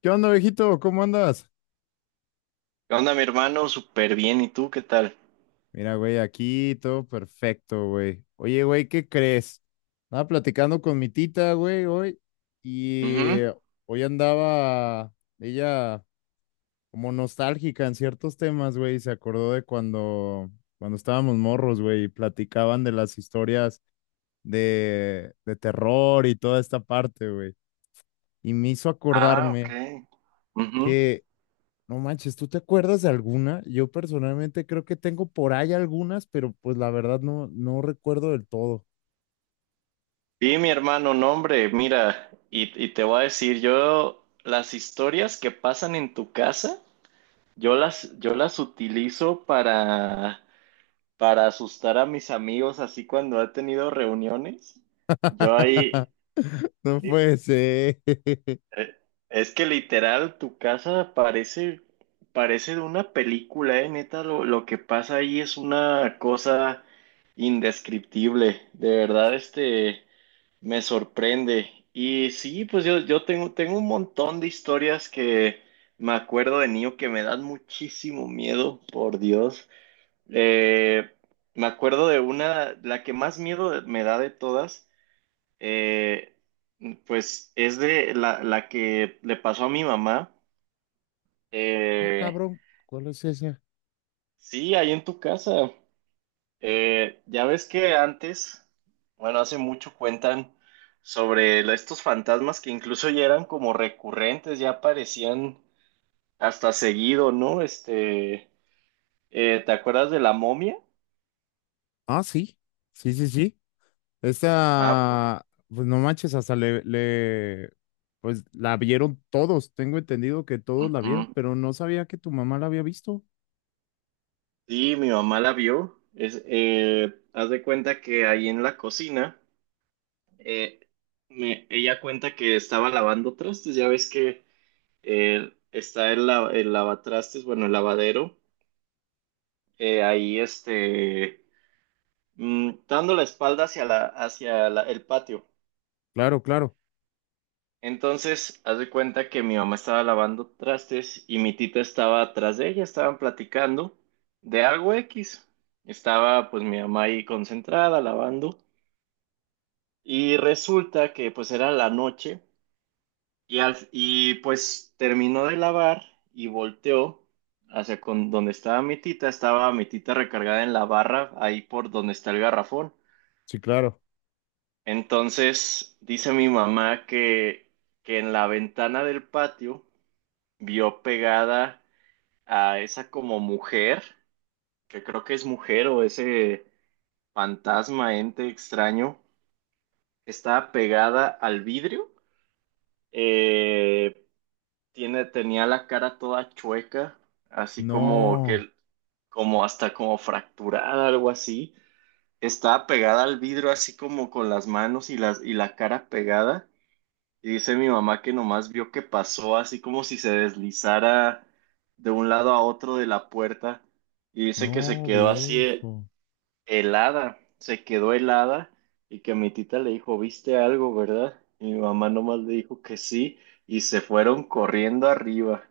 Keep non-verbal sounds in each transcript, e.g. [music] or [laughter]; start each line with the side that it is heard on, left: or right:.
left: ¿Qué onda, viejito? ¿Cómo andas?
right: ¿Qué onda, mi hermano? Súper bien. ¿Y tú qué tal?
left: Mira, güey, aquí todo perfecto, güey. Oye, güey, ¿qué crees? Estaba platicando con mi tita, güey, hoy, y
right: Ujú.
left: hoy andaba ella como nostálgica en ciertos temas, güey, y se acordó de cuando estábamos morros, güey, y platicaban de las historias de terror y toda esta parte, güey. Y me hizo
right: Ah, ok.
left: acordarme.
right: Ujú.
left: No manches, ¿tú te acuerdas de alguna? Yo personalmente creo que tengo por ahí algunas, pero pues la verdad no recuerdo del todo.
right: Sí, mi hermano, no, hombre, mira, y te voy a decir, yo las historias que pasan en tu casa, yo las utilizo para asustar a mis amigos, así cuando he tenido reuniones. Yo ahí.
left: [laughs] No puede ser. [laughs]
right: Eh, Es que literal tu casa parece de una película, neta, lo que pasa ahí es una cosa indescriptible. De verdad, me sorprende. Y sí, pues yo tengo un montón de historias que me acuerdo de niño que me dan muchísimo miedo, por Dios. Eh, Me acuerdo de una, la que más miedo me da de todas, eh, pues es de la que le pasó a mi mamá.
left: Ah,
right: Eh,
left: cabrón, ¿cuál es esa?
right: sí, ahí en tu casa. Ya ves que antes, bueno, hace mucho cuentan sobre estos fantasmas que incluso ya eran como recurrentes, ya aparecían hasta seguido, ¿no? ¿Te acuerdas de la momia?
left: Ah, sí, sí, sí, sí.
right: Ah, pues,
left: Esta, pues no manches, hasta pues la vieron todos. Tengo entendido que todos la vieron,
right: ujú.
left: pero no sabía que tu mamá la había visto.
right: Sí, mi mamá la vio. Haz de cuenta que ahí en la cocina, eh, ella cuenta que estaba lavando trastes, ya ves que, está el lavatrastes, bueno, el lavadero, eh, ahí este, dando la espalda hacia, hacia el patio.
left: Claro, claro,
right: Entonces, haz de cuenta que mi mamá estaba lavando trastes y mi tita estaba atrás de ella, estaban platicando de algo X. Estaba pues mi mamá ahí concentrada lavando y resulta que pues era la noche. Y pues terminó de lavar y volteó hacia con donde estaba mi tita. Estaba mi tita recargada en la barra, ahí por donde está el garrafón.
left: sí, claro.
right: Entonces dice mi mamá que en la ventana del patio vio pegada a esa como mujer, que creo que es mujer o ese fantasma, ente extraño, estaba pegada al vidrio. Eh, tenía la cara toda chueca, así como
left: No,
right: como hasta como fracturada, algo así. Estaba pegada al vidrio, así como con las manos y y la cara pegada. Y dice mi mamá que nomás vio que pasó, así como si se deslizara de un lado a otro de la puerta. Y dice que se
left: no,
right: quedó así,
left: viejo.
right: helada, se quedó helada y que mi tita le dijo, ¿viste algo, verdad? Y mi mamá nomás le dijo que sí y se fueron corriendo arriba.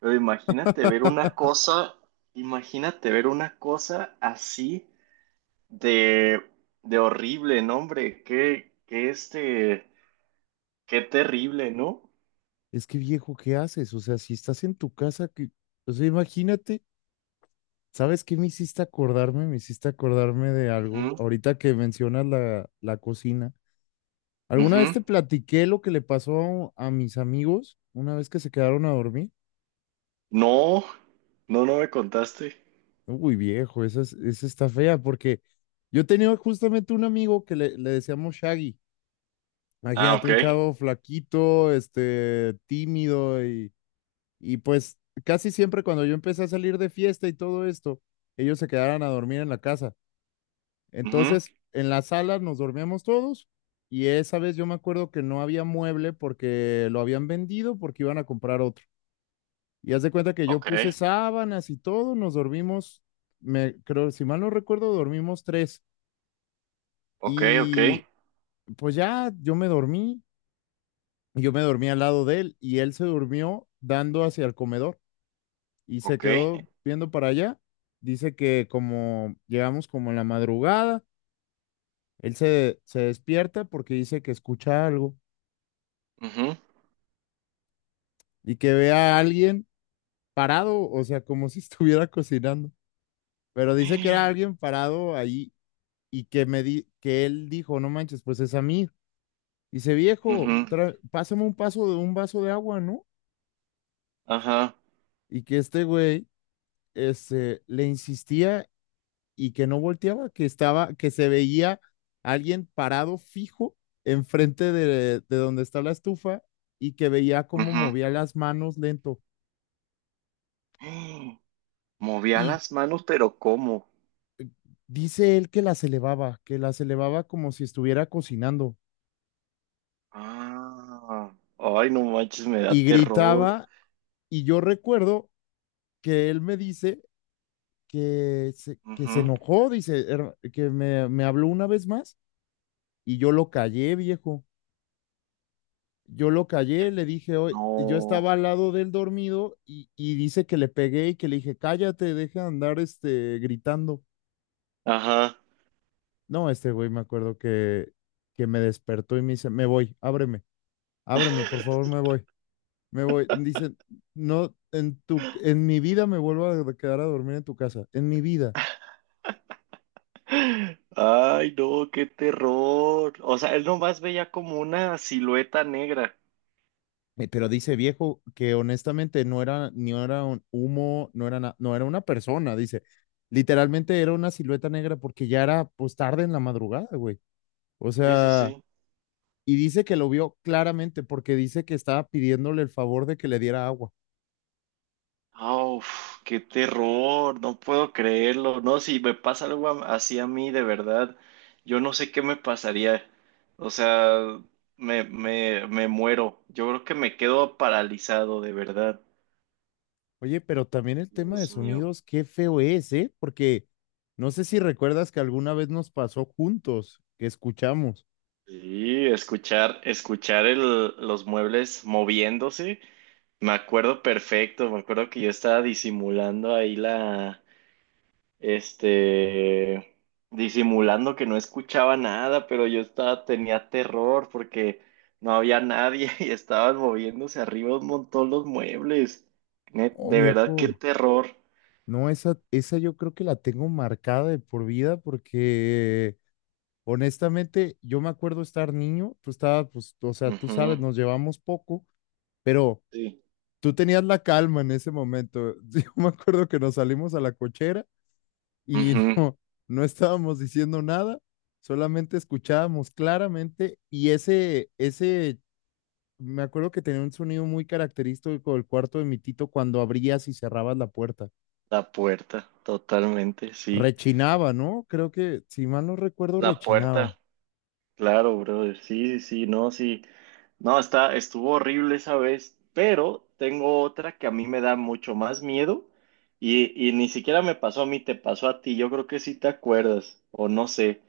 right: Pero imagínate ver una
left: [laughs]
right: cosa, imagínate ver una cosa así de, de horrible, no, hombre, qué terrible, ¿no?
left: Es que viejo, ¿qué haces? O sea, si estás en tu casa, que, o sea, imagínate, ¿sabes qué me hiciste acordarme? Me hiciste acordarme de algo.
right: Ujú,
left: Ahorita que mencionas la cocina. ¿Alguna vez
right: ujú.
left: te platiqué lo que le pasó a mis amigos una vez que se quedaron a dormir?
right: No, no, no me contaste.
left: Uy, viejo, esa, esa está fea porque yo tenía justamente un amigo que le decíamos Shaggy.
right: Ah,
left: Imagínate,
right: ok.
left: un chavo flaquito, este, tímido. Y pues casi siempre cuando yo empecé a salir de fiesta y todo esto, ellos se quedaron a dormir en la casa.
right: Ujú.
left: Entonces, en la sala nos dormíamos todos, y esa vez yo me acuerdo que no había mueble porque lo habían vendido porque iban a comprar otro. Y haz de cuenta que yo
right: Ok,
left: puse sábanas y todo, nos dormimos, me creo, si mal no recuerdo, dormimos tres.
right: ok, ok,
left: Y pues ya yo me dormí al lado de él y él se durmió dando hacia el comedor, y se
right: ok.
left: quedó viendo para allá. Dice que como llegamos como en la madrugada, él se despierta porque dice que escucha algo
right: Ujú.
left: y que ve a alguien parado, o sea, como si [laughs] estuviera cocinando. Pero dice que era
right: Ujú,
left: alguien parado ahí y que me di, que él dijo, no manches, pues es a mí. Dice, viejo, pásame un paso de un vaso de agua, ¿no?
right: ajá,
left: Y que este güey, este, le insistía y que no volteaba, que estaba, que se veía alguien parado fijo enfrente de donde está la estufa y que veía cómo
right: ujú.
left: movía las manos lento.
right: Movía
left: Y
right: las manos, pero ¿cómo?
left: dice él que las elevaba como si estuviera cocinando
right: Ah, ay, no manches, me da
left: y
right: terror.
left: gritaba. Y yo recuerdo que él me dice que se
right: Ujú.
left: enojó, dice, "Que me habló una vez más y yo lo callé, viejo. Yo lo callé,
right: Eh,
left: le dije, hoy, yo
right: No,
left: estaba al lado del dormido y dice que le pegué y que le dije, cállate, deja de andar este, gritando.
right: ajá.
left: No, este güey me acuerdo que me despertó y me dice, me voy, ábreme, ábreme, por favor, me voy, me voy. Dice, no, en tu, en mi vida me vuelvo a quedar a dormir en tu casa, en mi vida.
right: Ay, no, qué terror. O sea, él nomás veía como una silueta negra.
left: Pero dice viejo que honestamente no era, ni era un humo, no era, no era una persona, dice. Literalmente era una silueta negra porque ya era pues tarde en la madrugada, güey. O
right: Sí, sí,
left: sea,
right: sí.
left: y dice que lo vio claramente porque dice que estaba pidiéndole el favor de que le diera agua.
right: Ah, uf, qué terror, no puedo creerlo. No, si me pasa algo así a mí, de verdad, yo no sé qué me pasaría. O sea, me muero. Yo creo que me quedo paralizado, de verdad.
left: Oye, pero también el tema de
right: Dios mío.
left: sonidos, qué feo es, ¿eh? Porque no sé si recuerdas que alguna vez nos pasó juntos, que escuchamos.
right: Sí, escuchar los muebles moviéndose. Me acuerdo perfecto, me acuerdo que yo estaba disimulando ahí la, este, disimulando que no escuchaba nada, pero yo estaba, tenía terror porque no había nadie [laughs] y estaban moviéndose arriba un montón los muebles.
left: Oh,
right: De verdad, qué
left: viejo,
right: terror.
left: no, esa yo creo que la tengo marcada de por vida porque... Honestamente, yo me acuerdo estar niño, tú estabas, pues, o sea, tú sabes,
right: Ujú.
left: nos llevamos poco, pero
right: Sí.
left: tú tenías la calma en ese momento. [laughs] Yo me acuerdo que nos salimos a la cochera y [laughs]
right: Ujú.
left: no, no estábamos diciendo nada, solamente escuchábamos claramente y ese, me acuerdo que tenía un sonido muy característico del cuarto de mi tito cuando abrías y cerrabas la puerta.
right: La puerta, totalmente, sí.
left: Rechinaba, ¿no? Creo que, si mal no recuerdo,
right: La
left: rechinaba.
right: puerta. Claro, brother. Sí, sí, sí, no, sí. No, estuvo horrible esa vez, pero tengo otra que a mí me da mucho más miedo y ni siquiera me pasó a mí, te pasó a ti. Yo creo que sí te acuerdas, o no sé.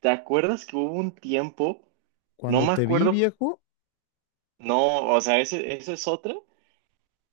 right: ¿Te acuerdas que hubo un tiempo? No
left: Cuando
right: me
left: te vi,
right: acuerdo,
left: viejo.
right: no, o sea, ese, esa es otra,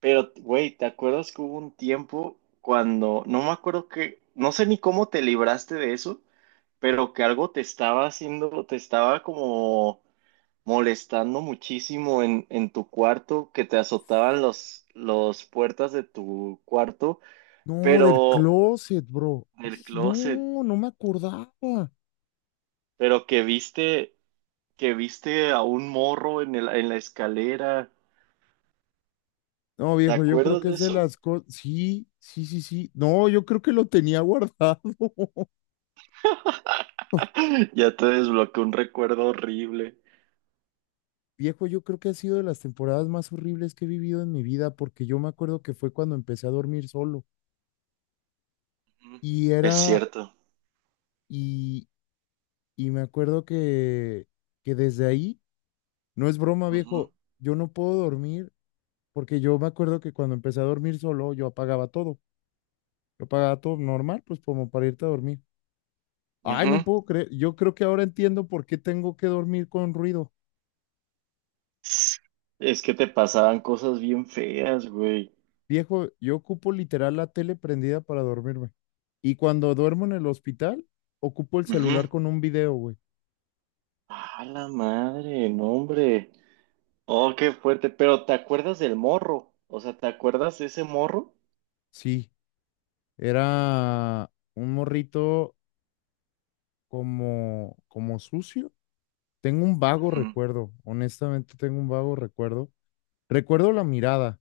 right: pero, güey, ¿te acuerdas que hubo un tiempo cuando, no me acuerdo que, no sé ni cómo te libraste de eso, pero que algo te estaba haciendo, te estaba como molestando muchísimo en tu cuarto, que te azotaban los puertas de tu cuarto,
left: No, del
right: pero
left: closet, bro.
right: del
left: Ij,
right: closet,
left: no, no me acordaba.
right: pero que viste a un morro en en la escalera.
left: No,
right: ¿Te
left: viejo, yo creo
right: acuerdas
left: que
right: de
left: es de
right: eso? [clears throat]
left: las cosas. Sí, sí, sí, sí. No, yo creo que lo tenía guardado. [laughs]
right: [laughs] Ya te desbloqueó un recuerdo horrible.
left: Viejo, yo creo que ha sido de las temporadas más horribles que he vivido en mi vida, porque yo me acuerdo que fue cuando empecé a dormir solo.
right: Ujú.
left: Y
right: Es
left: era,
right: cierto.
left: y, y me acuerdo que desde ahí, no es broma,
right: Ujú,
left: viejo, yo no puedo dormir, porque yo me acuerdo que cuando empecé a dormir solo, yo apagaba todo. Yo apagaba todo normal, pues como para irte a dormir. Ay, no
right: ujú.
left: puedo creer. Yo creo que ahora entiendo por qué tengo que dormir con ruido.
right: Es que te pasaban cosas bien feas, güey.
left: Viejo, yo ocupo literal la tele prendida para dormirme. Y cuando duermo en el hospital, ocupo el
right: Ujú.
left: celular con un video, güey.
right: A la madre, no, hombre. Oh, qué fuerte. Pero ¿te acuerdas del morro? O sea, ¿te acuerdas de ese morro?
left: Sí, era un morrito como sucio. Tengo un vago
right: Ujú.
left: recuerdo, honestamente tengo un vago recuerdo. Recuerdo la mirada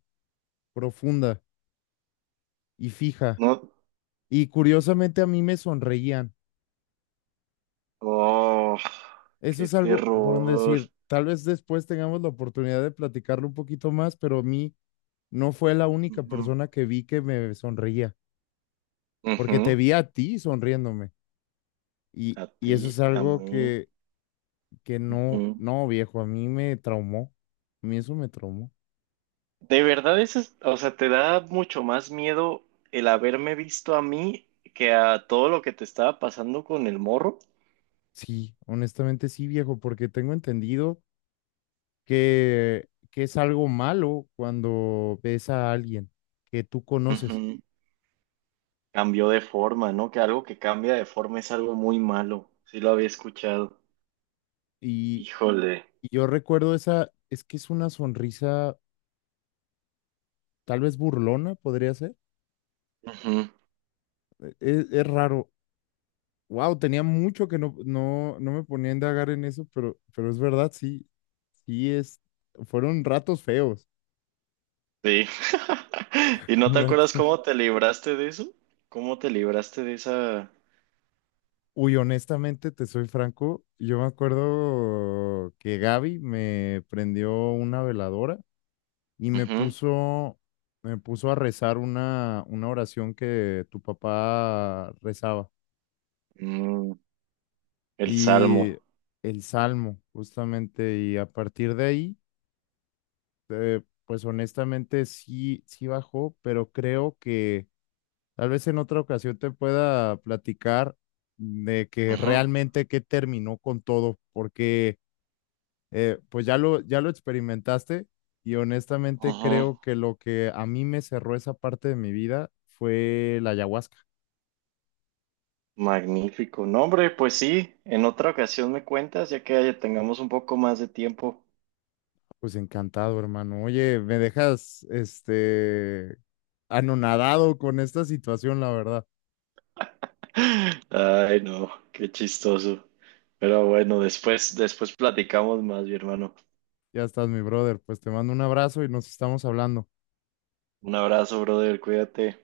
left: profunda y fija.
right: No.
left: Y curiosamente a mí me sonreían.
right: Oh,
left: Eso
right: qué
left: es algo por no
right: terror.
left: decir, tal vez después tengamos la oportunidad de platicarlo un poquito más, pero a mí no fue la única
right: Ujú.
left: persona que vi que me sonreía, porque te
right: Ujú.
left: vi a ti sonriéndome. Y,
right: A
left: y
right: ti,
left: eso es
right: a
left: algo
right: mí.
left: que no,
right: Ujú.
left: no, viejo, a mí me traumó. A mí eso me traumó.
right: De verdad, eso es, o sea, te da mucho más miedo el haberme visto a mí que a todo lo que te estaba pasando con el morro.
left: Sí, honestamente sí, viejo, porque tengo entendido que es algo malo cuando ves a alguien que tú conoces.
right: Ujú. Cambió de forma, ¿no? Que algo que cambia de forma es algo muy malo. Sí lo había escuchado.
left: Y,
right: Híjole.
left: y yo recuerdo esa, es que es una sonrisa tal vez burlona podría ser.
right: Ujú.
left: Es raro. Wow, tenía mucho que no me ponía a indagar en eso, pero es verdad, sí, sí es, fueron ratos feos.
right: Sí. [laughs] ¿Y
left: [laughs]
right: no te acuerdas
left: ratos-
right: cómo te libraste de eso? ¿Cómo te libraste de esa...
left: Uy, honestamente, te soy franco, yo me acuerdo que Gaby me prendió una veladora y
right: Ujú.
left: me puso a rezar una oración que tu papá rezaba
right: Mm, el
left: y
right: salmo.
left: el salmo, justamente, y a partir de ahí. Pues honestamente sí, sí bajó, pero creo que tal vez en otra ocasión te pueda platicar de que
right: Ujú,
left: realmente qué terminó con todo, porque pues ya lo experimentaste y honestamente
right: ujú.
left: creo que lo que a mí me cerró esa parte de mi vida fue la ayahuasca.
right: Magnífico. No, hombre, pues sí, en otra ocasión me cuentas, ya que ya tengamos un poco más de tiempo.
left: Pues encantado, hermano. Oye, me dejas este anonadado con esta situación, la verdad.
right: [laughs] Ay, no, qué chistoso. Pero bueno, después, después platicamos más, mi hermano.
left: Ya estás, mi brother. Pues te mando un abrazo y nos estamos hablando.
right: Un abrazo, brother, cuídate.